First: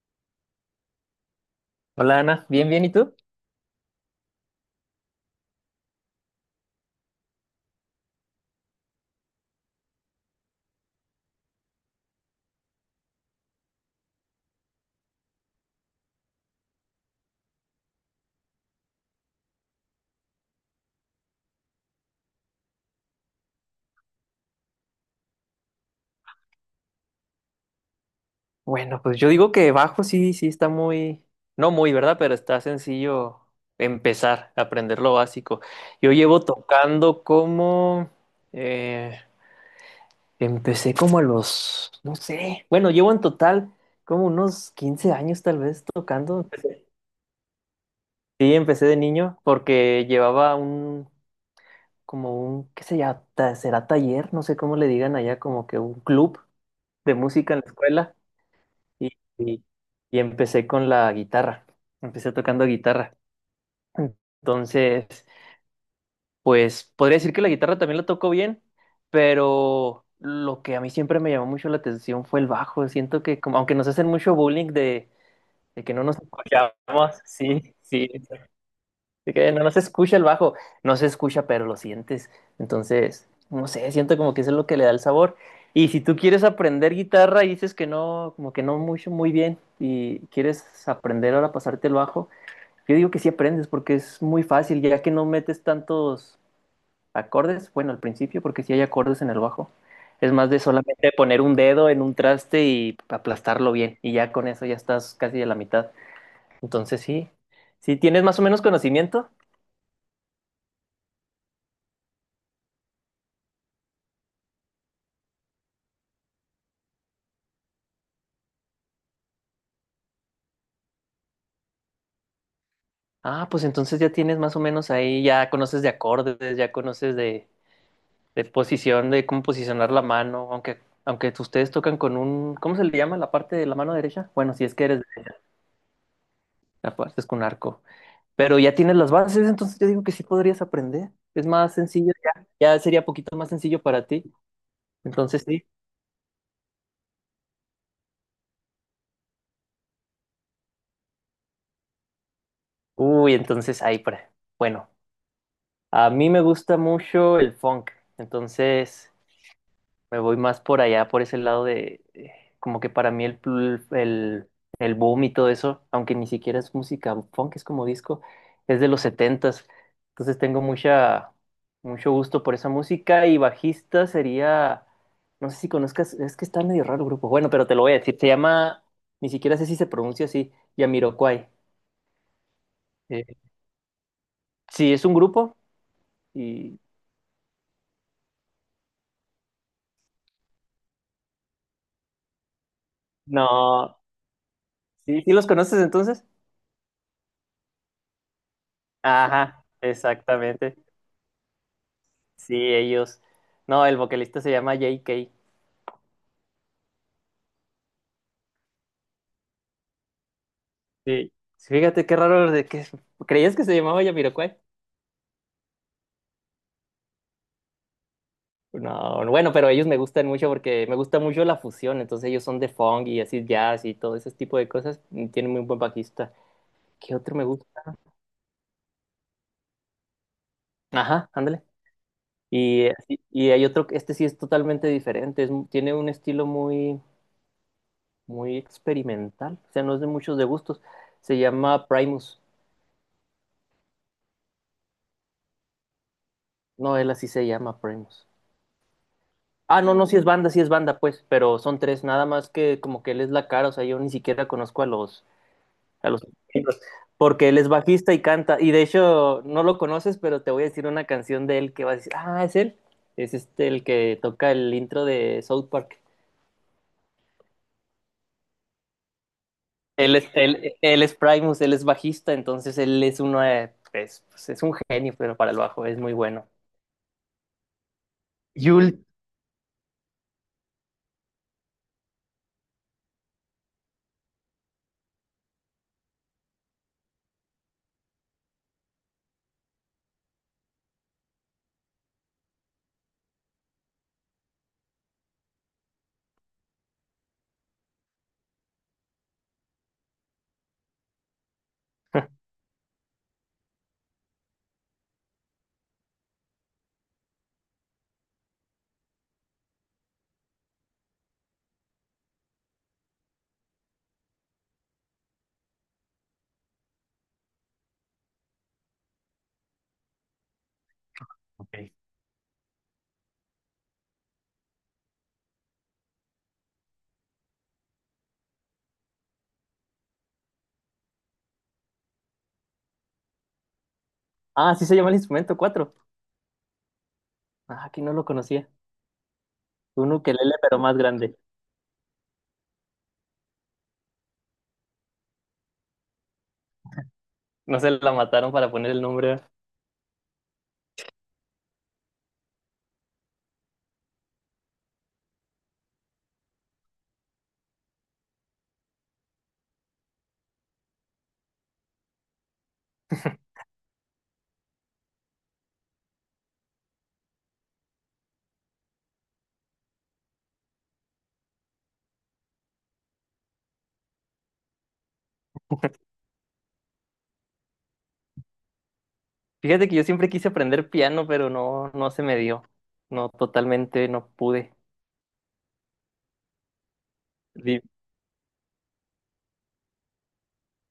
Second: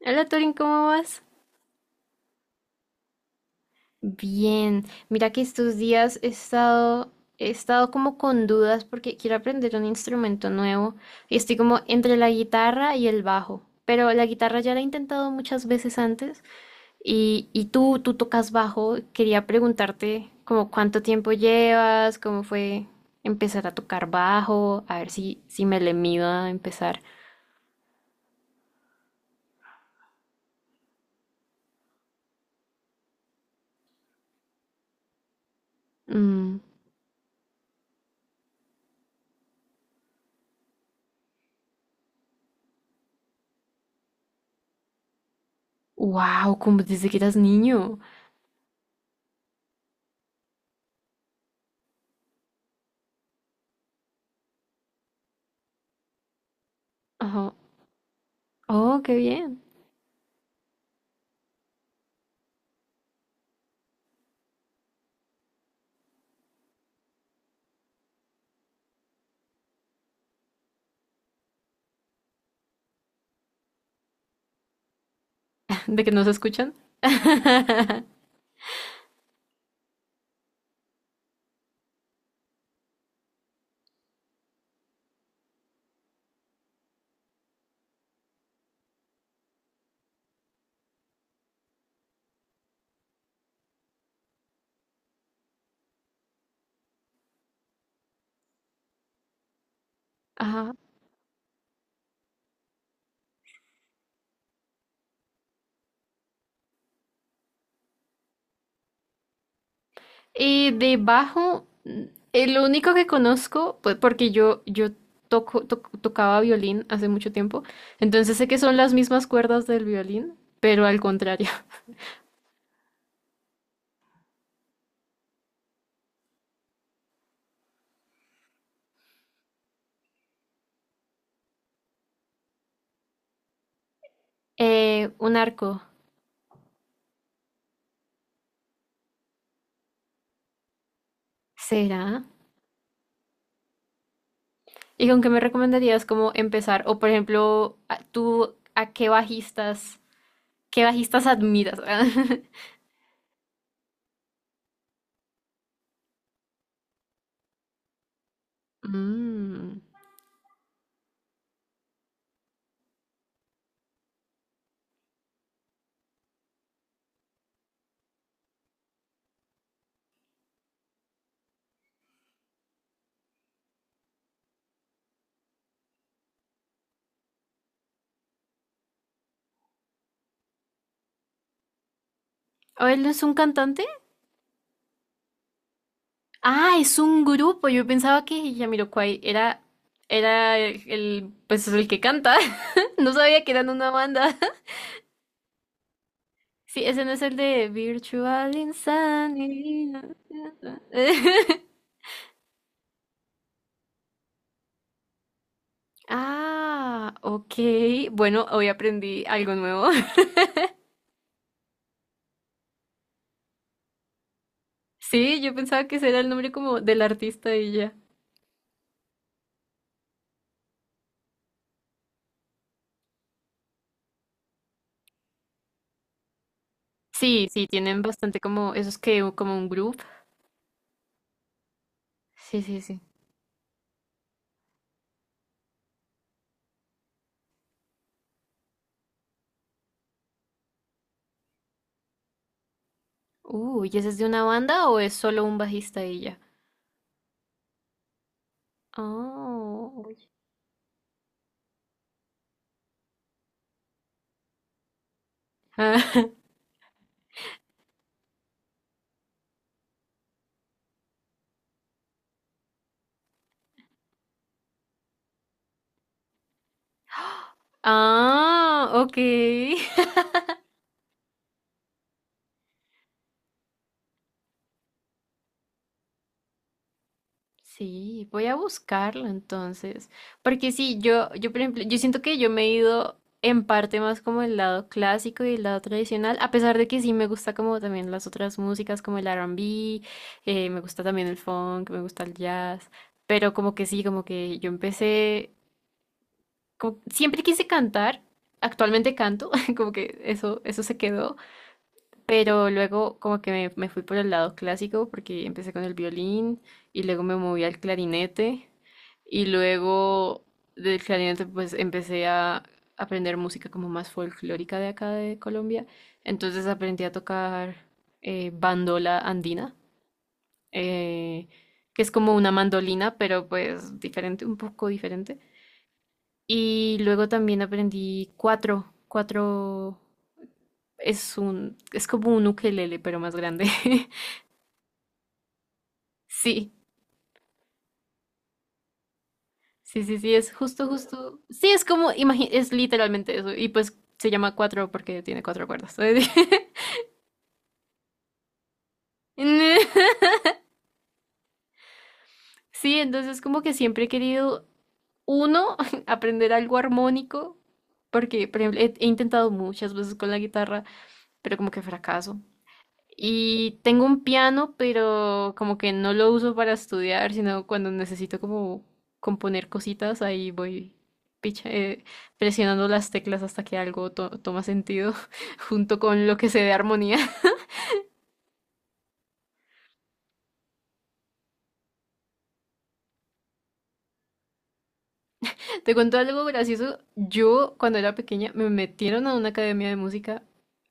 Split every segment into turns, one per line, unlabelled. Hola Torin, ¿cómo vas?
Hola Ana, bien, bien, ¿y tú?
Bien, mira que estos días he estado como con dudas porque quiero aprender un instrumento nuevo y estoy como entre la guitarra y el bajo, pero la guitarra ya la he intentado muchas veces antes y tú tocas bajo, quería preguntarte como cuánto tiempo llevas, cómo fue empezar a tocar bajo, a ver si me le mido a empezar.
Bueno, pues yo digo que bajo sí, sí está muy, no muy, ¿verdad? Pero está sencillo empezar a aprender lo básico. Yo llevo
Mm.
tocando como, eh, empecé como a los, no sé, bueno, llevo en total como unos 15 años tal vez tocando.
Wow, como desde que eras niño.
Sí, empecé de niño porque llevaba un, como un, qué sé ya, será taller, no sé cómo le digan allá, como que un club de música
Ajá.
en la escuela.
Oh,
y,
qué bien.
y- y empecé con la guitarra. Empecé tocando guitarra. Entonces, pues podría decir que la guitarra también la tocó bien, pero lo que a mí siempre me llamó mucho la atención fue el bajo. Siento que, como, aunque nos hacen mucho bullying de que no
De que
nos
no se
escuchamos,
escuchan.
sí, sí, así que no, no se escucha el bajo, no se escucha, pero lo sientes. Entonces, no sé, siento como que eso es lo que le da el sabor. Y si tú quieres aprender guitarra y dices que no, como que no mucho, muy bien, y quieres aprender ahora a pasarte el bajo, yo digo que sí aprendes porque es muy fácil, ya que no metes tantos acordes, bueno, al principio, porque sí hay acordes en el bajo. Es más de
Ajá.
solamente poner un dedo en un traste y aplastarlo bien, y ya con eso ya estás casi a la mitad. Entonces, sí, si tienes más o menos conocimiento.
Y de bajo, el único que conozco, pues porque yo tocaba violín hace mucho tiempo, entonces sé que son las mismas cuerdas del violín, pero al contrario.
Ah, pues entonces ya tienes más o menos ahí, ya conoces de acordes, ya conoces de, posición, de cómo posicionar la mano, aunque ustedes tocan con un, ¿cómo se le llama la parte de la mano derecha? Bueno, si es que eres
Eh,
derecha,
un arco.
la parte es con arco. Pero ya tienes las bases, entonces yo digo que sí podrías aprender. Es más sencillo
¿Será?
ya, sería poquito más sencillo para ti.
¿Y con qué me
Entonces sí.
recomendarías cómo empezar? O por ejemplo, tú, ¿ qué bajistas admiras?
Uy, entonces ahí, bueno, a mí me gusta mucho el funk, entonces.
Mm.
Me voy más por allá, por ese lado de, como que para mí el, el boom y todo eso, aunque ni siquiera es música funk, es como disco, es de los setentas. Entonces tengo mucho gusto por esa música y bajista sería, no sé si conozcas, es que está medio raro el grupo. Bueno, pero te lo voy a decir, se llama, ni siquiera sé si se pronuncia así, Yamiroquai.
¿O él es
Eh,
un cantante?
sí, es un grupo
Ah,
y
es un grupo. Yo pensaba que Jamiroquai era el, pues el que canta. No sabía que eran una
no,
banda.
sí, ¿sí los conoces entonces?
Sí, ese no es el de Virtual
Ajá,
Insanity.
exactamente. Sí, ellos. No, el vocalista se llama JK.
Ah, ok. Bueno, hoy aprendí algo nuevo.
Sí. Fíjate qué raro de que creías que se llamaba Jamiroquai.
Sí, yo pensaba que ese era el nombre como del artista y ya.
No, bueno, pero ellos me gustan mucho porque me gusta mucho la fusión, entonces ellos son de funk y así jazz y todo ese tipo de cosas. Y tienen muy buen bajista. ¿Qué otro me
Sí, sí,
gusta?
tienen bastante como esos que como un grupo.
Ajá, ándale.
Sí, sí, sí.
Y hay otro, este sí es totalmente diferente, es tiene un estilo muy, muy experimental, o sea, no es de muchos de gustos. Se llama Primus.
¿Y ese es de una banda o es solo un bajista y ya?
No, él así se llama Primus. Ah, no,
Oh.
no, si es banda, si es banda, pues, pero son tres, nada más que como que él es la cara, o sea, yo ni siquiera conozco a los,
Ah.
a los miembros, porque él es bajista y canta, y de hecho no lo conoces, pero te voy a decir una canción de él que vas a decir, ah, es él, es este el que toca el intro de South Park.
Ah, ok.
Él es, él, él es Primus, él es bajista, entonces él es uno, es, pues, es un genio, pero para el bajo es muy bueno.
Sí, voy a
Yul.
buscarlo entonces. Porque sí, yo, por ejemplo, yo siento que yo me he ido en parte más como el lado clásico y el lado tradicional, a pesar de que sí me gusta como también las otras músicas como el R&B, me gusta también el funk, me gusta el jazz, pero como que sí, como que yo empecé, siempre quise cantar, actualmente canto, como que eso se quedó. Pero luego como que me fui por el lado clásico porque empecé con el violín y luego me moví al clarinete y luego del clarinete pues empecé a aprender música como más folclórica de acá de Colombia. Entonces aprendí a tocar bandola andina, eh,
Ok.
que es como una mandolina, pero pues diferente, un poco diferente. Y luego también aprendí cuatro, cuatro, es como un ukelele, pero más grande.
Ah, sí se llama el instrumento, cuatro.
Sí,
Ah, aquí no lo conocía.
sí,
Un
sí, sí, es
ukelele, pero
justo,
más grande.
justo. Sí, es como, es literalmente eso. Y pues se llama cuatro porque tiene cuatro cuerdas.
No se la mataron para poner el nombre.
Sí, entonces como que siempre he querido, uno, aprender algo armónico, porque, por ejemplo, he intentado muchas veces con la guitarra, pero como que fracaso. Y tengo un piano, pero como que no lo uso para estudiar, sino cuando necesito como componer cositas, ahí voy picha- eh, presionando las teclas hasta que algo toma sentido junto con lo que se dé armonía.
Fíjate que yo siempre quise aprender piano, pero no, no se me dio. No, totalmente no pude.
Te cuento algo gracioso. Yo
Di-
cuando era pequeña me metieron a una academia de música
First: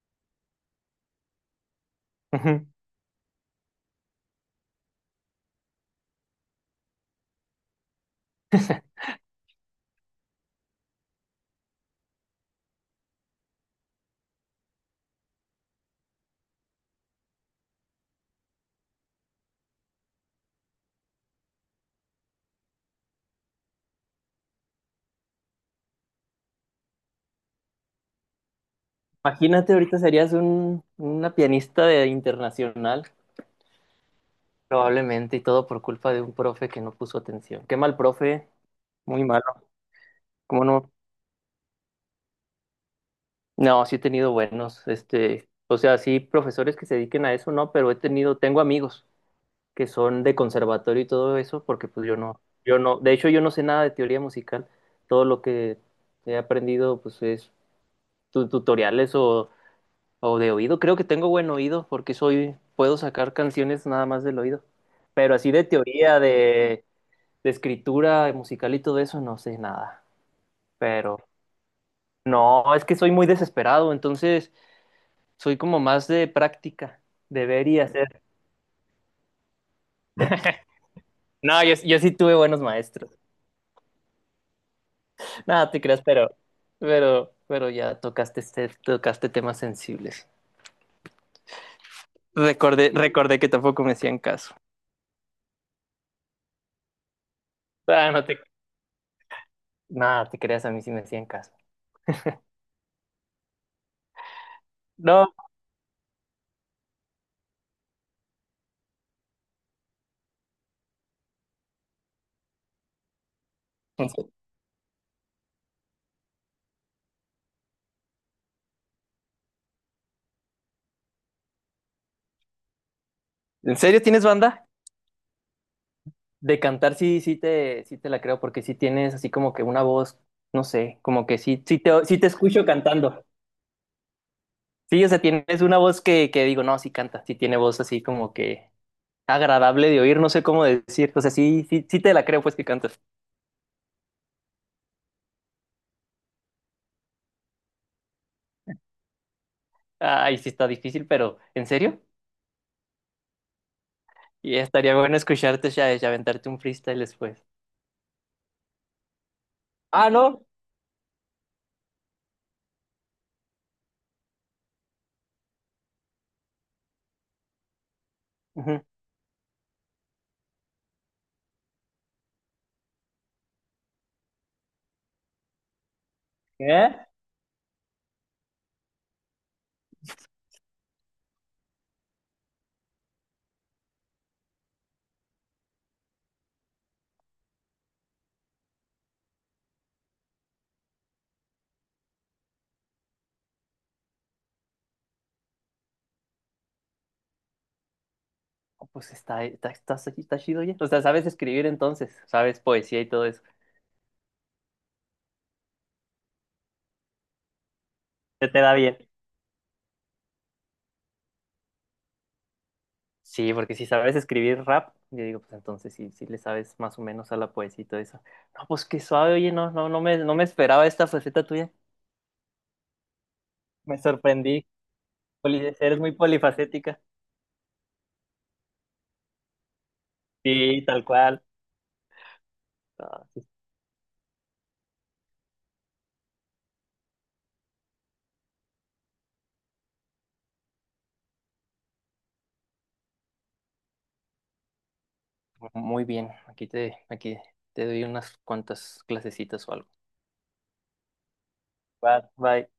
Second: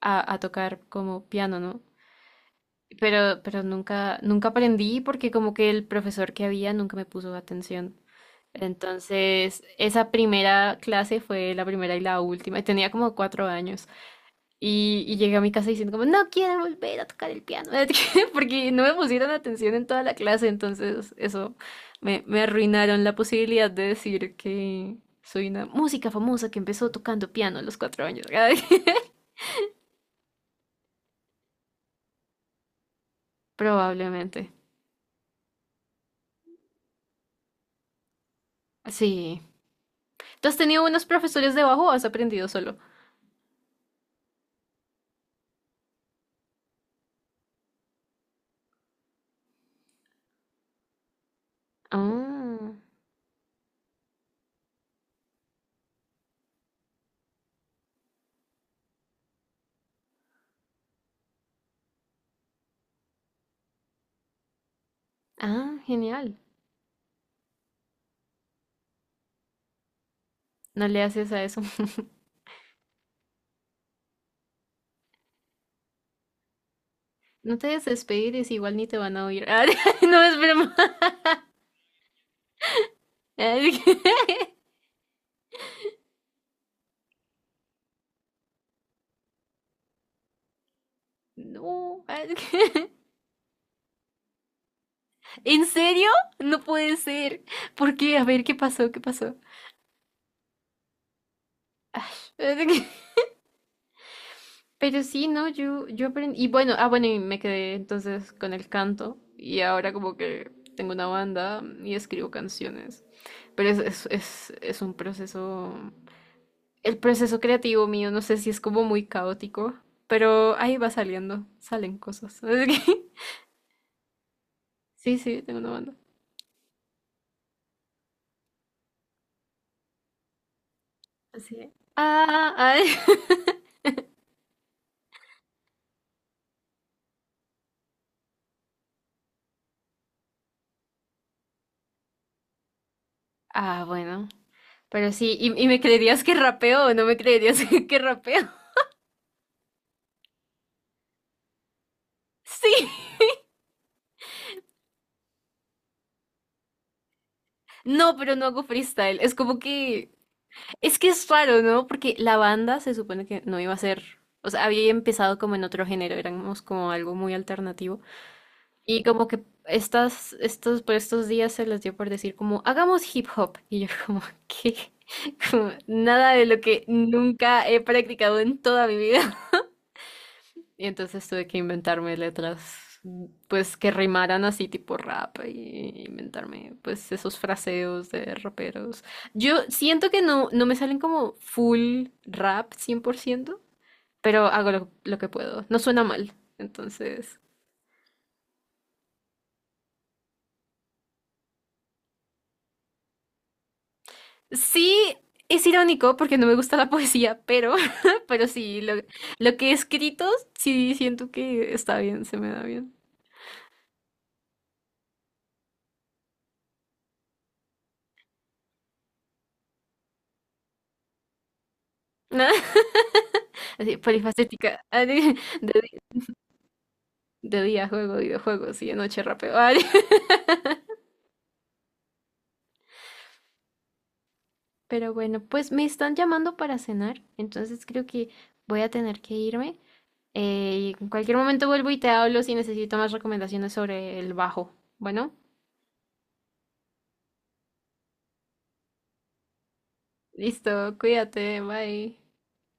a tocar como piano, ¿no?
Ujú.
Pero nunca, nunca aprendí porque como que el profesor que había nunca me puso atención. Entonces, esa primera clase fue la primera y la última. Tenía como 4 años. Y llegué a mi casa diciendo como, no quiero volver a tocar el piano. Porque no me pusieron atención en toda la clase. Entonces, eso me arruinaron la posibilidad de decir que soy una música famosa que empezó tocando piano a los 4 años.
Imagínate, ahorita serías una pianista de internacional,
Probablemente.
probablemente, y todo por culpa de un profe que no puso atención. Qué mal profe, muy
Sí.
malo.
¿Tú has
¿Cómo
tenido
no?
unos profesores de bajo o has aprendido solo?
No, sí he tenido buenos, o sea, sí profesores que se dediquen a eso, no, pero tengo amigos. Que son de conservatorio y todo eso, porque pues yo no,
Ah.
de hecho yo no sé nada de teoría musical, todo lo que he aprendido pues es tutoriales o, de oído, creo que tengo buen oído porque puedo sacar canciones nada más del oído, pero así de
Ah,
teoría,
genial.
de, escritura musical y todo eso no sé nada,
No le
pero
haces a eso.
no, es que soy muy desesperado, entonces soy como más de práctica, de
No te
ver y hacer.
desesperes, igual ni te van a oír. Ah, no, es broma.
No, yo, sí tuve buenos maestros.
Ah.
Nada, te creas, pero ya tocaste, tocaste temas sensibles.
No. Ah.
Recordé, recordé que tampoco me hacían caso.
¿En serio? No puede ser. ¿Por
Ah,
qué? A ver, ¿qué pasó? ¿Qué pasó?
nada, te creas, a mí sí me hacían caso.
Pero sí,
No,
no, yo aprendí. Y bueno, ah, bueno, y me quedé entonces con el canto. Y ahora como que tengo una banda, y escribo canciones. Pero es, es,
¿en serio,
es, es un proceso. El proceso creativo mío, no sé si es como muy caótico. Pero ahí va saliendo, salen cosas.
¿En serio tienes banda?
Sí, sí, tengo una banda.
De cantar sí, sí te la creo, porque sí tienes así como que una voz, no sé, como que
Así
sí,
de,
sí te
ah,
escucho
ay.
cantando. Sí, o sea, tienes una voz que digo, no, sí canta, sí tiene voz así como que agradable de oír, no sé cómo decir. O sea, sí, sí, sí te la creo pues que cantas.
Ah, bueno. Pero sí, ¿y me creerías que rapeo o no me creerías que rapeo?
Ay, sí está difícil, pero ¿en serio?
Sí.
Y estaría bueno escucharte, ya y aventarte un freestyle después.
No, pero no hago freestyle. Es como
Ah,
que.
¿no?
Es que es raro, ¿no? Porque la banda se supone que no iba a ser. O sea, había empezado como en otro género, éramos como algo muy alternativo.
Ujú.
Y como que estos, por estos días se les dio por decir como, hagamos hip hop. Y yo como, ¿qué? Como, nada de lo que
¿Qué?
nunca he practicado en toda mi vida. Y entonces tuve que inventarme letras, pues que rimaran así tipo rap y inventarme pues esos fraseos de raperos. Yo siento que no, no me salen como full rap 100%, pero hago lo que puedo. No suena mal. Entonces,
Oh, pues está chido ya. O sea, sabes escribir entonces, sabes poesía y todo eso.
sí, es irónico porque no me gusta la poesía, pero, pero
Se te da
sí, lo,
bien.
lo que he escrito, sí siento que está bien, se me da bien.
Sí, porque si sabes escribir rap, yo digo, pues entonces sí, sí le sabes más o menos a la poesía y todo eso. No, pues qué suave, oye, no me esperaba esta faceta tuya.
Así,
Me sorprendí.
polifacética.
Eres muy polifacética.
De día juego videojuegos y de noche rapeo.
Sí, tal cual. Ah, sí.
Pero bueno, pues me están llamando para cenar, entonces creo que voy a tener que irme. Y en cualquier momento vuelvo y te hablo si necesito más recomendaciones sobre el bajo. Bueno,
Muy bien, aquí te, doy unas cuantas clasecitas o algo.
listo, cuídate,
Va,
bye.
bye.